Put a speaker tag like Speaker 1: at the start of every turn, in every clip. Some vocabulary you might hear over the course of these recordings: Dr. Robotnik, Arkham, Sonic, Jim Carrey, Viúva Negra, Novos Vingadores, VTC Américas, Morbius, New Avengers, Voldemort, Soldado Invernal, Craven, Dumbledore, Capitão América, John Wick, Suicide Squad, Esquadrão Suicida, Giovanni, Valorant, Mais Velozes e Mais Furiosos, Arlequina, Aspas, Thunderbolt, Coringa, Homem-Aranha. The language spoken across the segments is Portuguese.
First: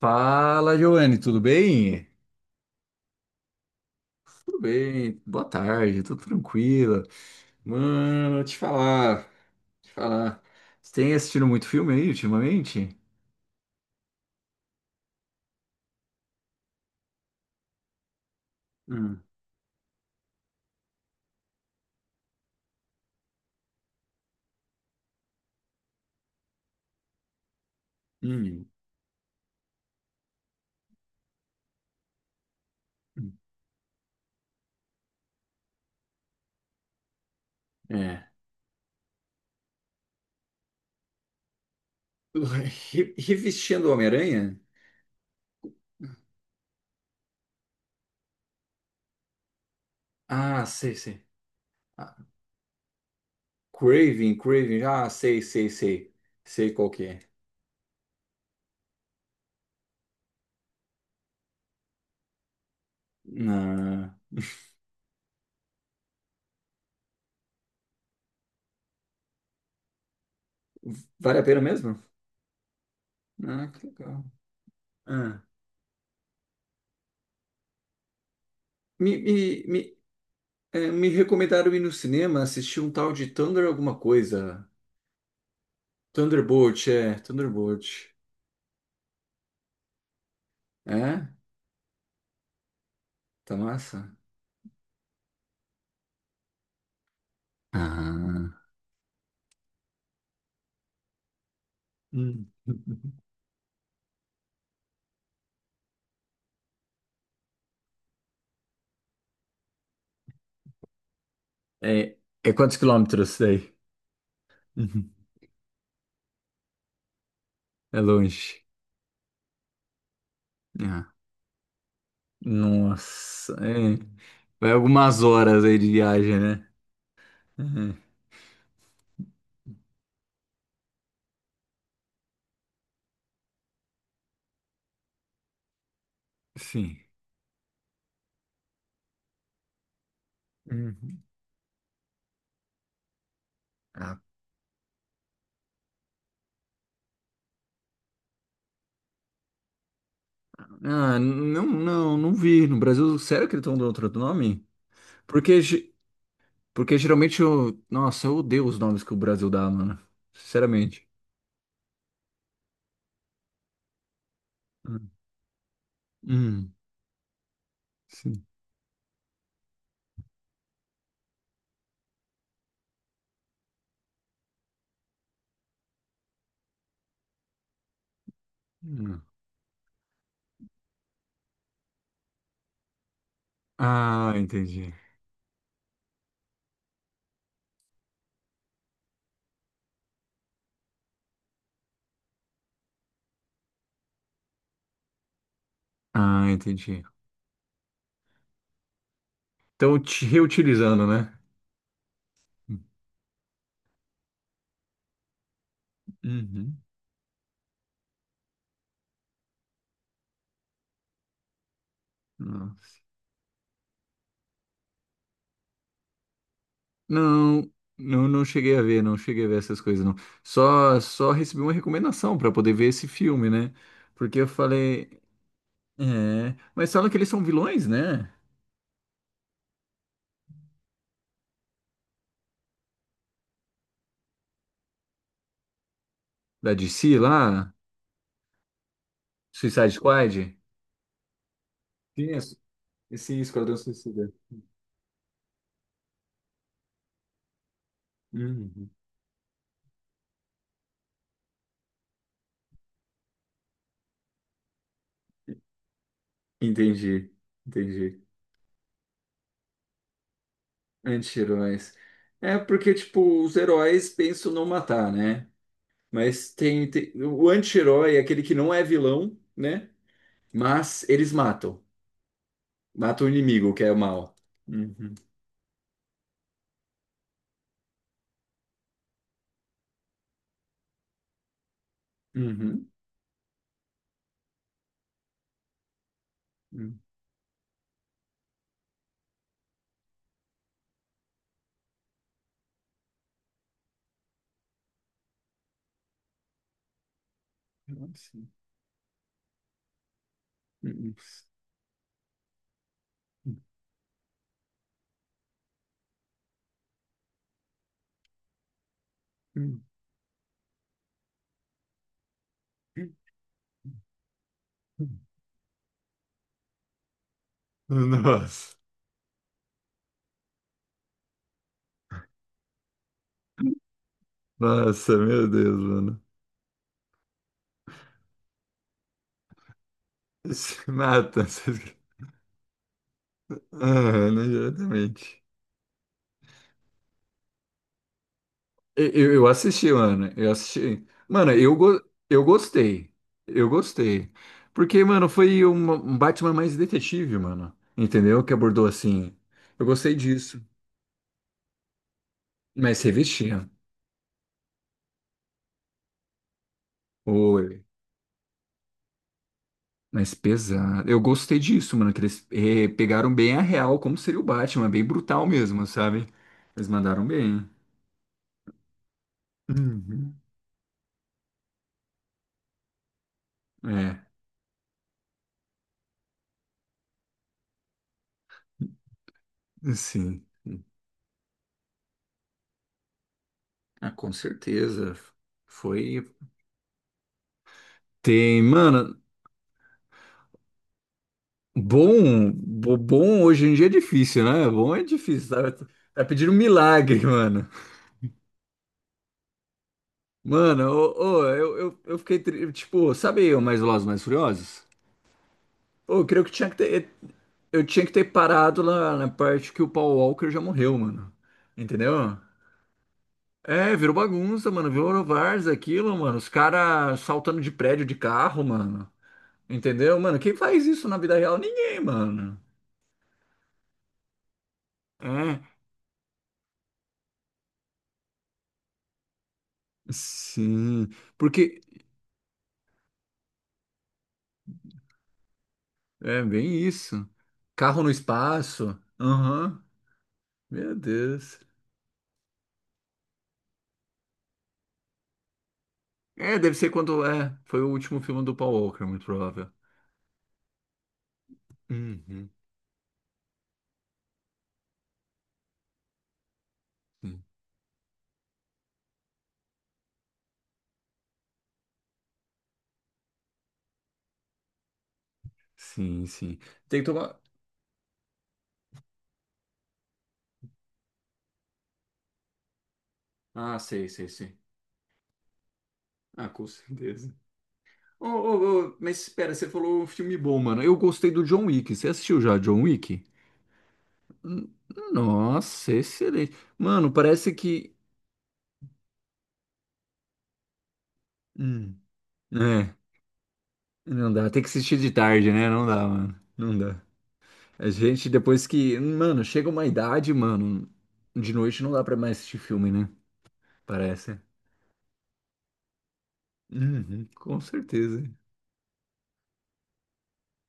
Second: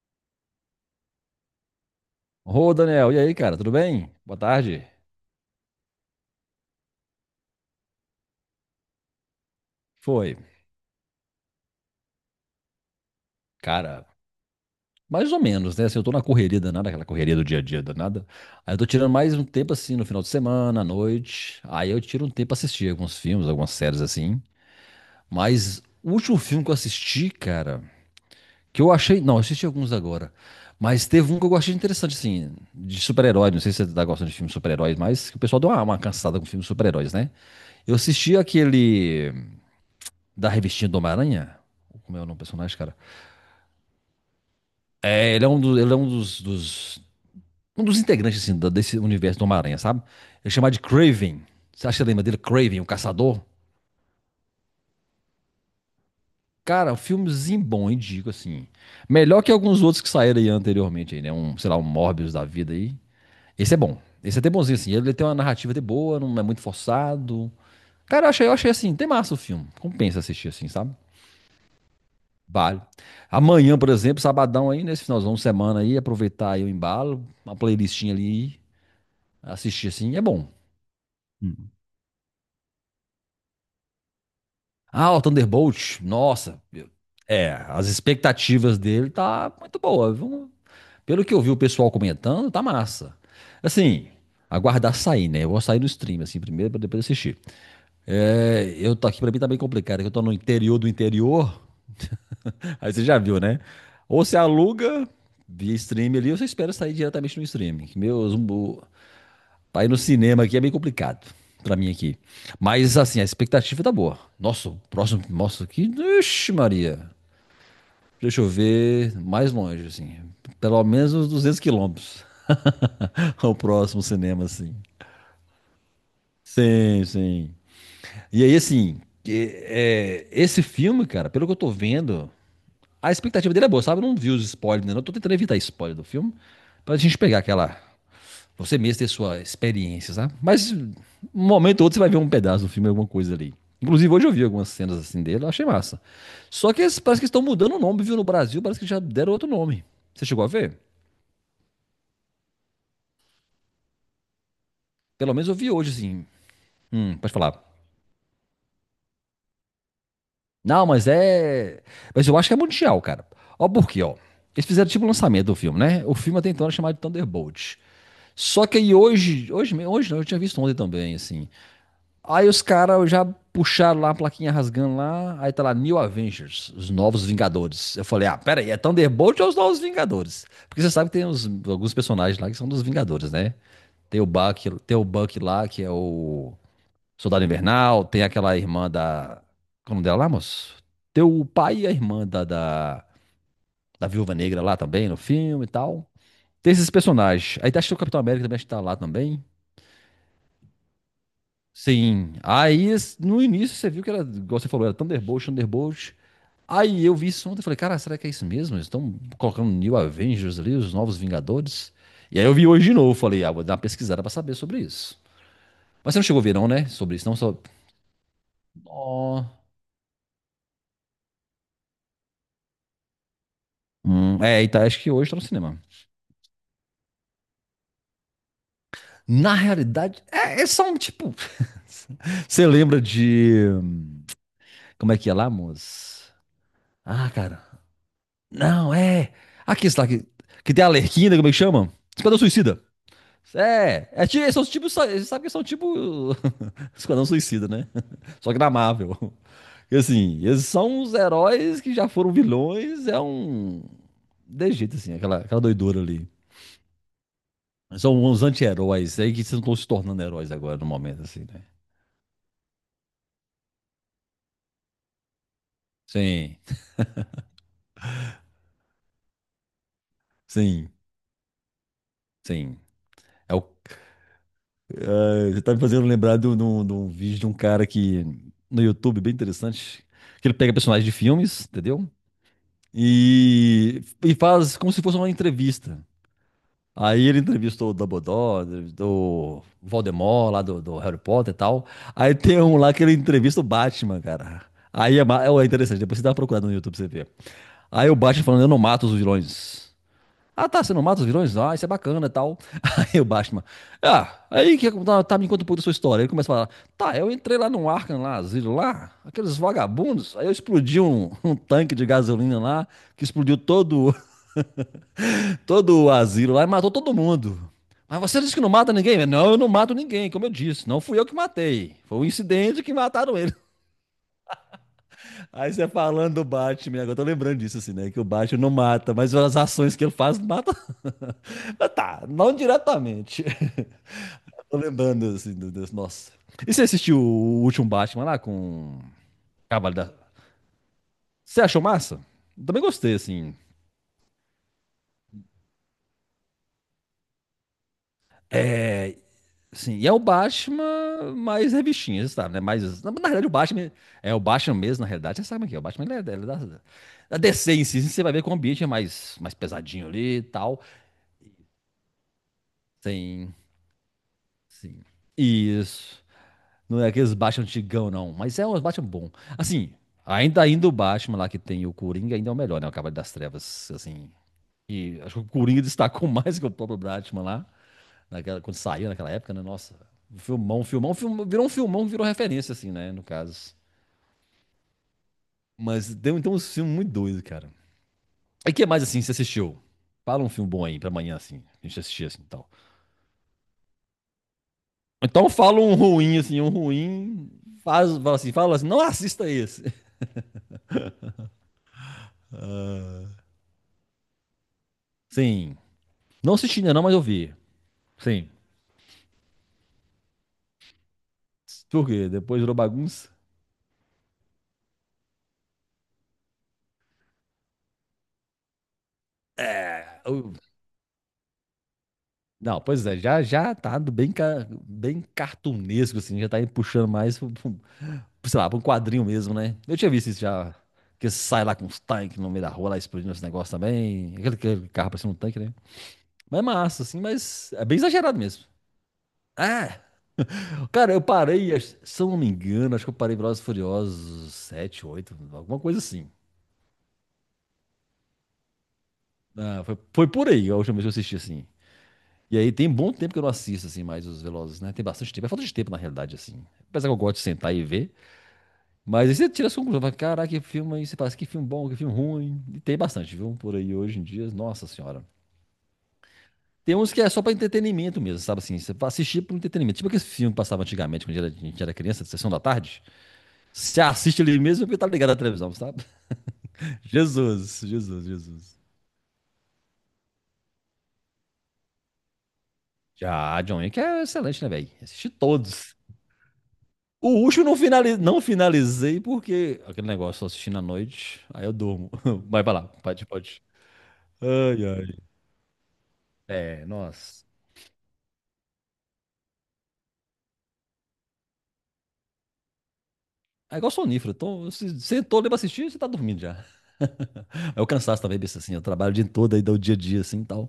Speaker 1: Fala, Giovanni, tudo bem?
Speaker 2: Ô, Daniel, e aí, cara, tudo bem? Boa
Speaker 1: Tudo
Speaker 2: tarde.
Speaker 1: bem, boa tarde, tudo tranquilo. Mano, te falar, te
Speaker 2: Foi.
Speaker 1: falar. Você tem assistido muito filme aí ultimamente?
Speaker 2: Cara, mais ou menos, né? Assim, eu tô na correria danada, aquela correria do dia a dia danada. Aí eu tô tirando
Speaker 1: Hum,
Speaker 2: mais um tempo assim no final de semana, à noite. Aí eu tiro um tempo pra assistir alguns filmes, algumas séries assim. Mas o último filme que eu assisti, cara,
Speaker 1: hum,
Speaker 2: que eu achei. Não, eu assisti alguns agora. Mas teve um que eu achei interessante, assim, de
Speaker 1: hum.
Speaker 2: super-herói. Não sei se você tá gostando de filmes de super-heróis, mas que o pessoal deu uma cansada com filmes de super-heróis, né? Eu
Speaker 1: É.
Speaker 2: assisti aquele. Da revistinha do Homem-Aranha. Como é o nome do personagem, cara?
Speaker 1: Revestindo o Homem-Aranha?
Speaker 2: É, ele é um, ele é um um dos integrantes assim, desse universo do Homem-Aranha, sabe? Ele é
Speaker 1: Ah,
Speaker 2: chamado de
Speaker 1: sei, sei.
Speaker 2: Craven. Você acha que
Speaker 1: Ah,
Speaker 2: lembra dele? Craven, o caçador?
Speaker 1: Craven, sei, sei, sei. Sei qual
Speaker 2: Cara, um
Speaker 1: que é.
Speaker 2: filmezinho bom, indico, assim. Melhor que alguns outros que saíram aí anteriormente, aí, né? Um, sei lá, um Morbius da vida aí. Esse é bom.
Speaker 1: Ah,
Speaker 2: Esse é até bonzinho, assim. Ele tem uma narrativa até boa, não é muito forçado. Cara, eu achei assim, tem massa o filme. Compensa assistir, assim, sabe?
Speaker 1: vale a pena mesmo?
Speaker 2: Vale.
Speaker 1: Ah,
Speaker 2: Amanhã,
Speaker 1: que
Speaker 2: por exemplo,
Speaker 1: legal.
Speaker 2: sabadão aí, nesse finalzão de
Speaker 1: Ah.
Speaker 2: semana aí, aproveitar aí o embalo, uma playlistinha ali,
Speaker 1: Me, me,
Speaker 2: assistir
Speaker 1: me,
Speaker 2: assim, é bom.
Speaker 1: É, me recomendaram ir no cinema assistir um tal de Thunder alguma coisa.
Speaker 2: Ah, o Thunderbolt, nossa, é, as
Speaker 1: Thunderbolt.
Speaker 2: expectativas dele tá muito boa, viu? Pelo
Speaker 1: É?
Speaker 2: que eu vi o pessoal comentando, tá massa.
Speaker 1: Tá
Speaker 2: Assim,
Speaker 1: massa?
Speaker 2: aguardar sair, né? Eu vou sair no stream, assim, primeiro, pra depois assistir.
Speaker 1: Ah.
Speaker 2: É, eu tô aqui, pra mim tá bem complicado, é que eu tô no interior do interior.
Speaker 1: Hum.
Speaker 2: Aí você já viu, né? Ou você aluga via stream ali, ou você espera sair diretamente no streaming. Meus, pra ir no cinema aqui é meio complicado pra mim
Speaker 1: É,
Speaker 2: aqui.
Speaker 1: é quantos
Speaker 2: Mas assim, a
Speaker 1: quilômetros daí?
Speaker 2: expectativa tá boa. Nossa, o
Speaker 1: Uhum.
Speaker 2: próximo, nossa, que, ixi Maria.
Speaker 1: É
Speaker 2: Deixa eu
Speaker 1: longe.
Speaker 2: ver mais longe, assim. Pelo
Speaker 1: Ah,
Speaker 2: menos uns 200 quilômetros.
Speaker 1: nossa.
Speaker 2: O
Speaker 1: É.
Speaker 2: próximo cinema,
Speaker 1: Vai
Speaker 2: assim.
Speaker 1: algumas horas aí de viagem, né?
Speaker 2: Sim, sim.
Speaker 1: Uhum.
Speaker 2: E aí, assim, é, esse filme, cara, pelo que eu tô vendo, a expectativa dele é boa, sabe? Eu não vi os spoilers, né? Eu tô tentando evitar spoiler do filme. Pra
Speaker 1: Sim.
Speaker 2: gente pegar aquela. Você mesmo ter sua experiência, sabe? Mas um
Speaker 1: Uhum.
Speaker 2: momento ou outro você vai ver um pedaço do filme, alguma coisa ali. Inclusive,
Speaker 1: Ah,
Speaker 2: hoje eu vi algumas cenas assim dele, eu achei massa. Só que parece que estão mudando o nome, viu? No Brasil, parece que já deram outro nome. Você chegou a ver?
Speaker 1: não, não vi. No Brasil, sério que eles estão dando outro nome?
Speaker 2: Pelo menos eu
Speaker 1: Porque
Speaker 2: vi hoje,
Speaker 1: ge-
Speaker 2: assim.
Speaker 1: Porque
Speaker 2: Pode
Speaker 1: geralmente
Speaker 2: falar.
Speaker 1: eu. Nossa, eu odeio os nomes que o Brasil dá, mano.
Speaker 2: Não, mas
Speaker 1: Sinceramente.
Speaker 2: é. Mas eu acho que é mundial, cara. Ó, por quê, ó? Eles fizeram tipo o
Speaker 1: Hum.
Speaker 2: lançamento do filme, né? O filme até então
Speaker 1: Hum,
Speaker 2: era chamado de Thunderbolt.
Speaker 1: sim.
Speaker 2: Só que aí hoje, hoje não, eu tinha visto ontem também, assim. Aí os caras já puxaram lá a plaquinha rasgando lá, aí tá lá New Avengers, os Novos Vingadores. Eu falei, ah, pera aí, é
Speaker 1: Hum.
Speaker 2: Thunderbolt ou os Novos Vingadores? Porque você sabe que tem alguns personagens lá que são dos Vingadores, né?
Speaker 1: Ah, entendi.
Speaker 2: Tem o Buck lá, que é o Soldado Invernal, tem aquela irmã da... Como é dela lá, moço? Tem o pai e a irmã da Viúva Negra lá também, no filme e tal.
Speaker 1: Ah,
Speaker 2: Tem esses
Speaker 1: entendi.
Speaker 2: personagens. Aí tá, acho que o Capitão América também acho que tá lá também.
Speaker 1: Então, te reutilizando, né?
Speaker 2: Sim. Aí, no início, você viu que era, igual você falou, era Thunderbolt.
Speaker 1: Uhum.
Speaker 2: Aí eu vi isso ontem e falei, cara, será que é isso mesmo? Eles estão colocando New Avengers ali, os Novos Vingadores. E aí eu vi hoje de
Speaker 1: Nossa.
Speaker 2: novo, falei, ah, vou dar uma pesquisada pra saber sobre isso. Mas você não chegou a ver não, né? Sobre isso, não só...
Speaker 1: Não, não cheguei a ver, não cheguei
Speaker 2: Ó.
Speaker 1: a ver essas coisas, não. Só recebi uma recomendação pra poder ver esse filme, né? Porque eu
Speaker 2: É, e tá, acho
Speaker 1: falei,
Speaker 2: que hoje tá no cinema.
Speaker 1: é, mas falam que eles são vilões, né?
Speaker 2: Na realidade, é, é só um tipo... Você lembra de... Como é que é lá, moço?
Speaker 1: Da DC
Speaker 2: Ah, cara.
Speaker 1: lá,
Speaker 2: Não, é... Aqui,
Speaker 1: Suicide
Speaker 2: está,
Speaker 1: Squad.
Speaker 2: que tem a Arlequina, como é que chama?
Speaker 1: Sim,
Speaker 2: Esquadrão
Speaker 1: é su-
Speaker 2: Suicida.
Speaker 1: sim, Esquadrão
Speaker 2: É, é,
Speaker 1: Suicida.
Speaker 2: são os tipos, você sabe que são tipo Esquadrão Suicida, né? Só que na
Speaker 1: Uhum.
Speaker 2: Marvel. E assim, eles são os heróis que já foram vilões, é um... De jeito, assim, aquela doidura ali.
Speaker 1: Entendi,
Speaker 2: São
Speaker 1: entendi.
Speaker 2: uns anti-heróis aí que estão se tornando heróis agora, no momento, assim, né?
Speaker 1: Anti-heróis. É porque, tipo, os heróis pensam não matar, né? Mas
Speaker 2: Sim,
Speaker 1: o anti-herói é aquele que não é vilão, né?
Speaker 2: sim,
Speaker 1: Mas eles matam.
Speaker 2: sim.
Speaker 1: Matam o
Speaker 2: É o-
Speaker 1: inimigo, que é o mal. Uhum.
Speaker 2: você tá me fazendo lembrar de um de um vídeo de um cara que... No YouTube, bem interessante. Que ele pega personagens de filmes, entendeu?
Speaker 1: Uhum.
Speaker 2: E faz como se fosse uma entrevista.
Speaker 1: Uhum.
Speaker 2: Aí ele entrevistou o Dumbledore, entrevistou o Voldemort lá do Harry Potter e tal. Aí tem um lá que ele entrevista o Batman, cara. Aí é, é interessante, depois você dá uma procurada no YouTube pra você ver. Aí o
Speaker 1: Nossa.
Speaker 2: Batman falando, eu não mato os vilões. Ah tá, você não
Speaker 1: Uhum.
Speaker 2: mata os vilões? Ah, isso é bacana e tal. Aí o Batman, ah, aí que tá, tá, me conta um pouco da sua história. Ele começa a falar, tá, eu entrei lá no Arkham, lá, asilo lá, aqueles
Speaker 1: Uhum.
Speaker 2: vagabundos, aí eu explodi um tanque de gasolina lá, que explodiu todo o asilo lá e matou todo mundo. Mas você disse que não
Speaker 1: Nossa,
Speaker 2: mata ninguém? Não, eu não mato ninguém, como eu disse. Não fui eu que matei. Foi um incidente que mataram ele.
Speaker 1: nossa, meu
Speaker 2: Aí
Speaker 1: Deus,
Speaker 2: você
Speaker 1: mano.
Speaker 2: falando do Batman, agora eu tô lembrando disso, assim, né? Que o Batman não mata, mas as ações que ele faz matam.
Speaker 1: Se mata.
Speaker 2: Mas tá, não diretamente.
Speaker 1: Aham, né,
Speaker 2: Tô lembrando,
Speaker 1: exatamente.
Speaker 2: assim, nossa. E você assistiu o último Batman lá com.
Speaker 1: Eu assisti,
Speaker 2: Cavalo da.
Speaker 1: mano. Eu assisti. Mano,
Speaker 2: Você achou massa?
Speaker 1: eu
Speaker 2: Também
Speaker 1: gostei.
Speaker 2: gostei, assim.
Speaker 1: Eu gostei. Porque, mano, um Batman mais detetive, mano. Entendeu? Que abordou
Speaker 2: É,
Speaker 1: assim. Eu
Speaker 2: sim, e é
Speaker 1: gostei
Speaker 2: o
Speaker 1: disso.
Speaker 2: Batman mais revistinha, você sabe, né?
Speaker 1: Mas
Speaker 2: Mais, na realidade, o
Speaker 1: revestia.
Speaker 2: Batman é o Batman mesmo, na realidade, você sabe que é. O Batman ele é da, da DC em
Speaker 1: Oi.
Speaker 2: si, você vai ver que o ambiente é mais, mais pesadinho
Speaker 1: Mas
Speaker 2: ali e tal.
Speaker 1: pesado. Eu gostei disso, mano. Que eles pegaram
Speaker 2: Tem,
Speaker 1: bem a real, como seria o Batman.
Speaker 2: sim.
Speaker 1: Bem brutal mesmo,
Speaker 2: Isso.
Speaker 1: sabe? Eles
Speaker 2: Não é
Speaker 1: mandaram
Speaker 2: aqueles Batman
Speaker 1: bem.
Speaker 2: antigão, não, mas é um Batman bom. Assim,
Speaker 1: Uhum.
Speaker 2: ainda o Batman lá que tem o Coringa ainda é o melhor, né? O Cavaleiro das Trevas,
Speaker 1: É,
Speaker 2: assim. E acho que o Coringa destacou mais que o próprio Batman lá. Naquela, quando saiu naquela época, né? Nossa,
Speaker 1: sim.
Speaker 2: um filmão, virou um filmão que virou referência, assim, né? No caso.
Speaker 1: Ah, com certeza.
Speaker 2: Mas
Speaker 1: Foi.
Speaker 2: deu então um filme muito doido, cara.
Speaker 1: Tem,
Speaker 2: E o que mais,
Speaker 1: mano.
Speaker 2: assim, você assistiu? Fala um filme bom aí pra amanhã, assim. A gente assistir, assim, tal.
Speaker 1: Bom hoje em dia é difícil, né? Bom é difícil,
Speaker 2: Então
Speaker 1: sabe?
Speaker 2: fala um
Speaker 1: Tá
Speaker 2: ruim,
Speaker 1: pedindo um
Speaker 2: assim, um
Speaker 1: milagre,
Speaker 2: ruim.
Speaker 1: mano.
Speaker 2: Faz, fala assim, não assista esse.
Speaker 1: Mano, eu, eu fiquei, tipo, sabe o Mais Velozes e Mais Furiosos?
Speaker 2: Sim.
Speaker 1: Ô, eu creio que
Speaker 2: Não assisti ainda não, mas eu vi.
Speaker 1: eu tinha que ter
Speaker 2: Sim.
Speaker 1: parado lá na parte que o Paul Walker já morreu, mano.
Speaker 2: Por quê?
Speaker 1: Entendeu?
Speaker 2: Depois virou bagunça?
Speaker 1: É, virou bagunça, mano. Virou várzea aquilo, mano. Os caras saltando de prédio de carro, mano. Entendeu?
Speaker 2: É.
Speaker 1: Mano, quem faz isso na vida real? Ninguém, mano.
Speaker 2: Não, pois é, já, já tá do bem, bem
Speaker 1: É,
Speaker 2: cartunesco, assim, já tá aí puxando mais sei lá, pra um quadrinho mesmo, né? Eu tinha visto isso já.
Speaker 1: sim.
Speaker 2: Que sai lá
Speaker 1: Porque
Speaker 2: com uns tanques no meio da rua, lá explodindo esse negócio também. Aquele carro parecendo um tanque, né?
Speaker 1: É
Speaker 2: Mas é
Speaker 1: bem
Speaker 2: massa, assim,
Speaker 1: isso.
Speaker 2: mas é bem
Speaker 1: Carro no
Speaker 2: exagerado mesmo.
Speaker 1: espaço. Aham.
Speaker 2: Ah,
Speaker 1: Meu
Speaker 2: cara, eu
Speaker 1: Deus.
Speaker 2: parei, se eu não me engano, acho que eu parei Velozes e Furiosos 7 8 alguma coisa assim.
Speaker 1: É, deve ser quando. É, foi o último filme do Paul Walker, muito provável.
Speaker 2: Ah, foi, foi por aí a última vez que eu assisti, assim.
Speaker 1: Uhum.
Speaker 2: E aí tem bom tempo que eu não assisto, assim, mais os Velozes, né? Tem bastante tempo, é falta de tempo, na realidade, assim. Apesar que eu gosto de
Speaker 1: Sim.
Speaker 2: sentar e ver. Mas aí você tira a sua fala, caraca, que filme aí, você fala, assim, que filme bom, que filme ruim. E tem bastante, viu? Por aí hoje em dia, nossa senhora.
Speaker 1: Sim, sim.
Speaker 2: Tem
Speaker 1: Tem que
Speaker 2: uns que é
Speaker 1: tomar.
Speaker 2: só pra entretenimento mesmo, sabe assim? Você vai assistir por entretenimento. Tipo aqueles filmes que passavam antigamente, quando a gente era criança, de sessão da tarde.
Speaker 1: Ah,
Speaker 2: Você
Speaker 1: sei, sei,
Speaker 2: assiste
Speaker 1: sei.
Speaker 2: ali mesmo porque tá ligado à televisão, sabe?
Speaker 1: Ah, com certeza.
Speaker 2: Jesus.
Speaker 1: Mas espera, você falou um filme bom, mano. Eu gostei do John Wick. Você assistiu já John Wick?
Speaker 2: Já, John Wick é excelente, né,
Speaker 1: Hum,
Speaker 2: velho? Assisti
Speaker 1: Nossa,
Speaker 2: todos.
Speaker 1: excelente. Mano,
Speaker 2: O
Speaker 1: parece
Speaker 2: último eu não,
Speaker 1: que.
Speaker 2: não finalizei porque aquele negócio, só assistindo à noite, aí eu
Speaker 1: Hum.
Speaker 2: durmo. Vai pra lá,
Speaker 1: É,
Speaker 2: pode.
Speaker 1: não dá. Tem que
Speaker 2: Ai,
Speaker 1: assistir
Speaker 2: ai.
Speaker 1: de tarde, né? Não dá, mano. Não
Speaker 2: É,
Speaker 1: dá.
Speaker 2: nossa.
Speaker 1: A gente, depois que. Mano, chega uma idade, mano. De noite não dá pra mais assistir filme, né?
Speaker 2: É igual sonífero.
Speaker 1: Parece.
Speaker 2: Então, se sentou ali pra assistir, você tá dormindo já.
Speaker 1: Uhum, com
Speaker 2: É o cansaço
Speaker 1: certeza.
Speaker 2: também, besta assim. Eu trabalho o dia todo aí, dá o dia a dia assim e tal.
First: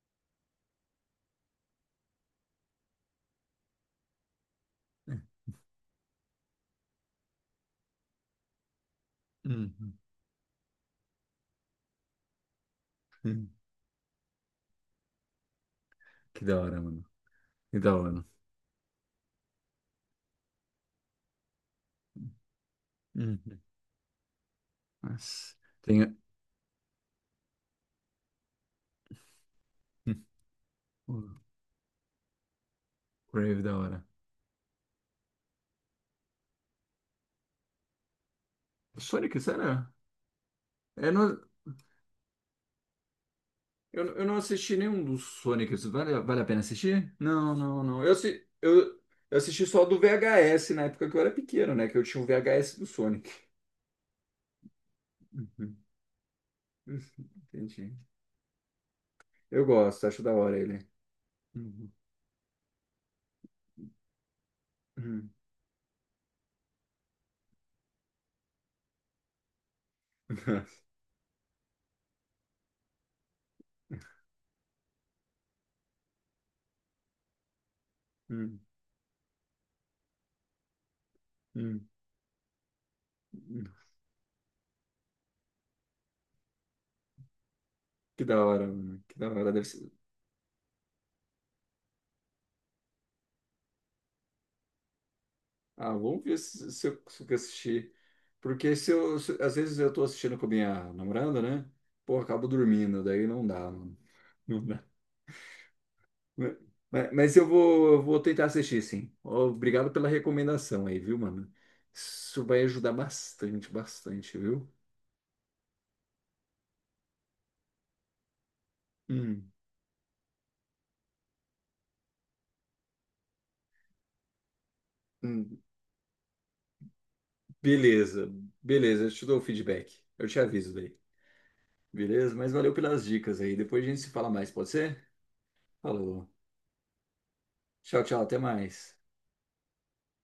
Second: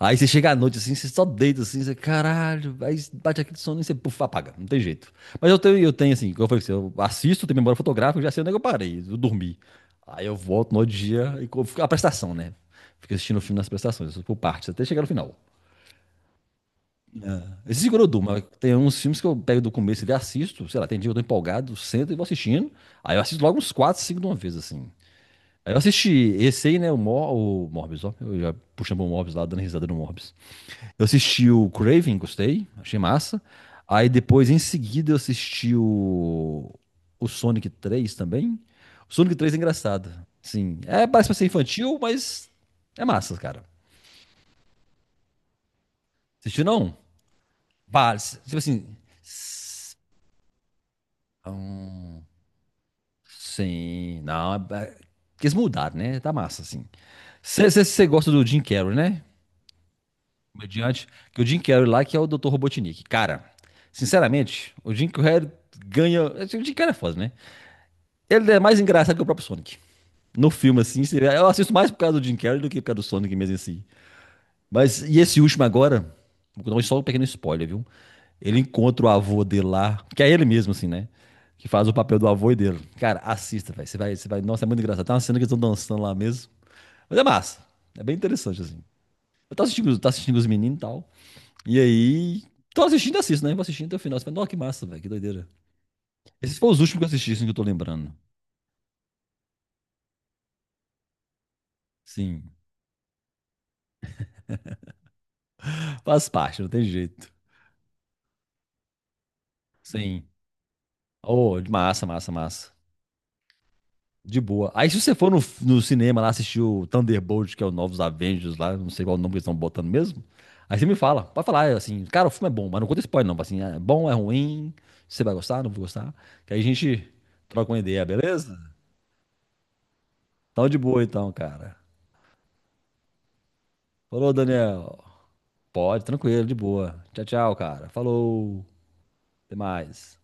Speaker 2: Aí você chega à noite assim, você só deita assim, você, caralho, aí bate aquele sono e você puf, apaga, não tem jeito. Mas eu tenho assim, como eu falei, pra você, eu assisto, tenho memória fotográfica, eu já sei onde é que eu parei, eu dormi.
Speaker 1: Uhum,
Speaker 2: Aí eu volto no outro dia e a prestação, né? Fico assistindo o
Speaker 1: uhum.
Speaker 2: filme nas prestações, por partes, até chegar no final.
Speaker 1: Que da hora, mano. Que
Speaker 2: Esse
Speaker 1: da
Speaker 2: Zigorodum,
Speaker 1: hora.
Speaker 2: mas tem uns filmes que eu pego do começo e assisto, sei lá, tem dia que eu tô empolgado, sento e vou assistindo. Aí eu assisto logo
Speaker 1: Uhum.
Speaker 2: uns 4 5 de uma vez, assim.
Speaker 1: Nossa.
Speaker 2: Aí eu
Speaker 1: Tem.
Speaker 2: assisti esse aí, né, o, Mor o Morbius, ó, eu já puxando o Morbius lá, dando risada no Morbius. Eu
Speaker 1: O
Speaker 2: assisti o Craven, gostei, achei massa.
Speaker 1: Crave da hora.
Speaker 2: Aí depois, em seguida, eu assisti o Sonic 3 também. O
Speaker 1: Sonic,
Speaker 2: Sonic 3 é
Speaker 1: será?
Speaker 2: engraçado, sim. É,
Speaker 1: É,
Speaker 2: parece pra ser infantil, mas é massa, cara.
Speaker 1: eu não assisti nenhum dos Sonics. Vale a pena
Speaker 2: Assistiu não?
Speaker 1: assistir? Não, não, não.
Speaker 2: Pá, tipo assim...
Speaker 1: Eu assisti só
Speaker 2: s-
Speaker 1: do VHS na época que eu era pequeno, né? Que eu tinha
Speaker 2: hum,
Speaker 1: o VHS do Sonic.
Speaker 2: sim, não. Eles
Speaker 1: Uhum.
Speaker 2: mudaram, né? Tá massa, assim.
Speaker 1: Entendi.
Speaker 2: Você gosta do Jim Carrey, né?
Speaker 1: Eu gosto, acho da hora ele.
Speaker 2: Comediante. Que o Jim Carrey
Speaker 1: Uhum,
Speaker 2: lá, que é o Dr. Robotnik. Cara, sinceramente, o Jim
Speaker 1: uhum,
Speaker 2: Carrey ganha. O Jim Carrey é foda, né? Ele é mais engraçado que o próprio Sonic. No filme, assim, eu assisto mais por causa do Jim Carrey do que por causa do Sonic mesmo assim. Mas, e esse último agora, vou dar só um pequeno spoiler, viu? Ele encontra o avô dele lá, que é ele mesmo, assim, né?
Speaker 1: uhum,
Speaker 2: Que faz
Speaker 1: uhum.
Speaker 2: o papel do avô e dele. Cara, assista, velho. Você vai. Nossa, é muito engraçado. Tem uma cena que eles estão dançando lá mesmo. Mas é massa. É bem
Speaker 1: Que da
Speaker 2: interessante,
Speaker 1: hora,
Speaker 2: assim.
Speaker 1: mano. Que da hora. Deve ser...
Speaker 2: Tô assistindo os meninos e tal. E aí. Tô assistindo e assisto, né? Vou assistindo até o final. Você fala, nossa, que massa, velho. Que doideira.
Speaker 1: Ah, vamos ver
Speaker 2: Esses foram os
Speaker 1: se eu
Speaker 2: últimos que eu assisti,
Speaker 1: consigo
Speaker 2: assim, que eu tô
Speaker 1: assistir.
Speaker 2: lembrando.
Speaker 1: Porque se eu, se- às vezes eu tô assistindo com a minha namorada, né? Pô, acabo
Speaker 2: Sim.
Speaker 1: dormindo, daí não dá, mano. Não dá.
Speaker 2: Faz
Speaker 1: Ma-
Speaker 2: parte, não tem jeito.
Speaker 1: Mas, eu vou tentar assistir, sim. Obrigado pela
Speaker 2: Sim.
Speaker 1: recomendação aí, viu, mano?
Speaker 2: Oh,
Speaker 1: Isso vai
Speaker 2: massa.
Speaker 1: ajudar bastante, bastante,
Speaker 2: De
Speaker 1: viu?
Speaker 2: boa. Aí se você for no, no cinema lá assistir o Thunderbolt, que é o Novos Avengers lá, não sei qual nome que eles
Speaker 1: Hum,
Speaker 2: estão botando mesmo. Aí você me fala, pode falar, é assim, cara, o filme é bom, mas não conta spoiler não, assim, é bom, é ruim, você vai
Speaker 1: hum.
Speaker 2: gostar, não vou gostar. Que aí a gente troca uma ideia,
Speaker 1: Beleza,
Speaker 2: beleza?
Speaker 1: beleza. Eu te dou o feedback. Eu te
Speaker 2: Então
Speaker 1: aviso
Speaker 2: de
Speaker 1: daí.
Speaker 2: boa então, cara.
Speaker 1: Beleza? Mas valeu pelas dicas aí. Depois a gente se fala
Speaker 2: Falou,
Speaker 1: mais, pode
Speaker 2: Daniel.
Speaker 1: ser?
Speaker 2: Pode,
Speaker 1: Falou.
Speaker 2: tranquilo, de boa. Tchau, cara.
Speaker 1: Tchau, tchau. Até
Speaker 2: Falou.
Speaker 1: mais.
Speaker 2: Até mais.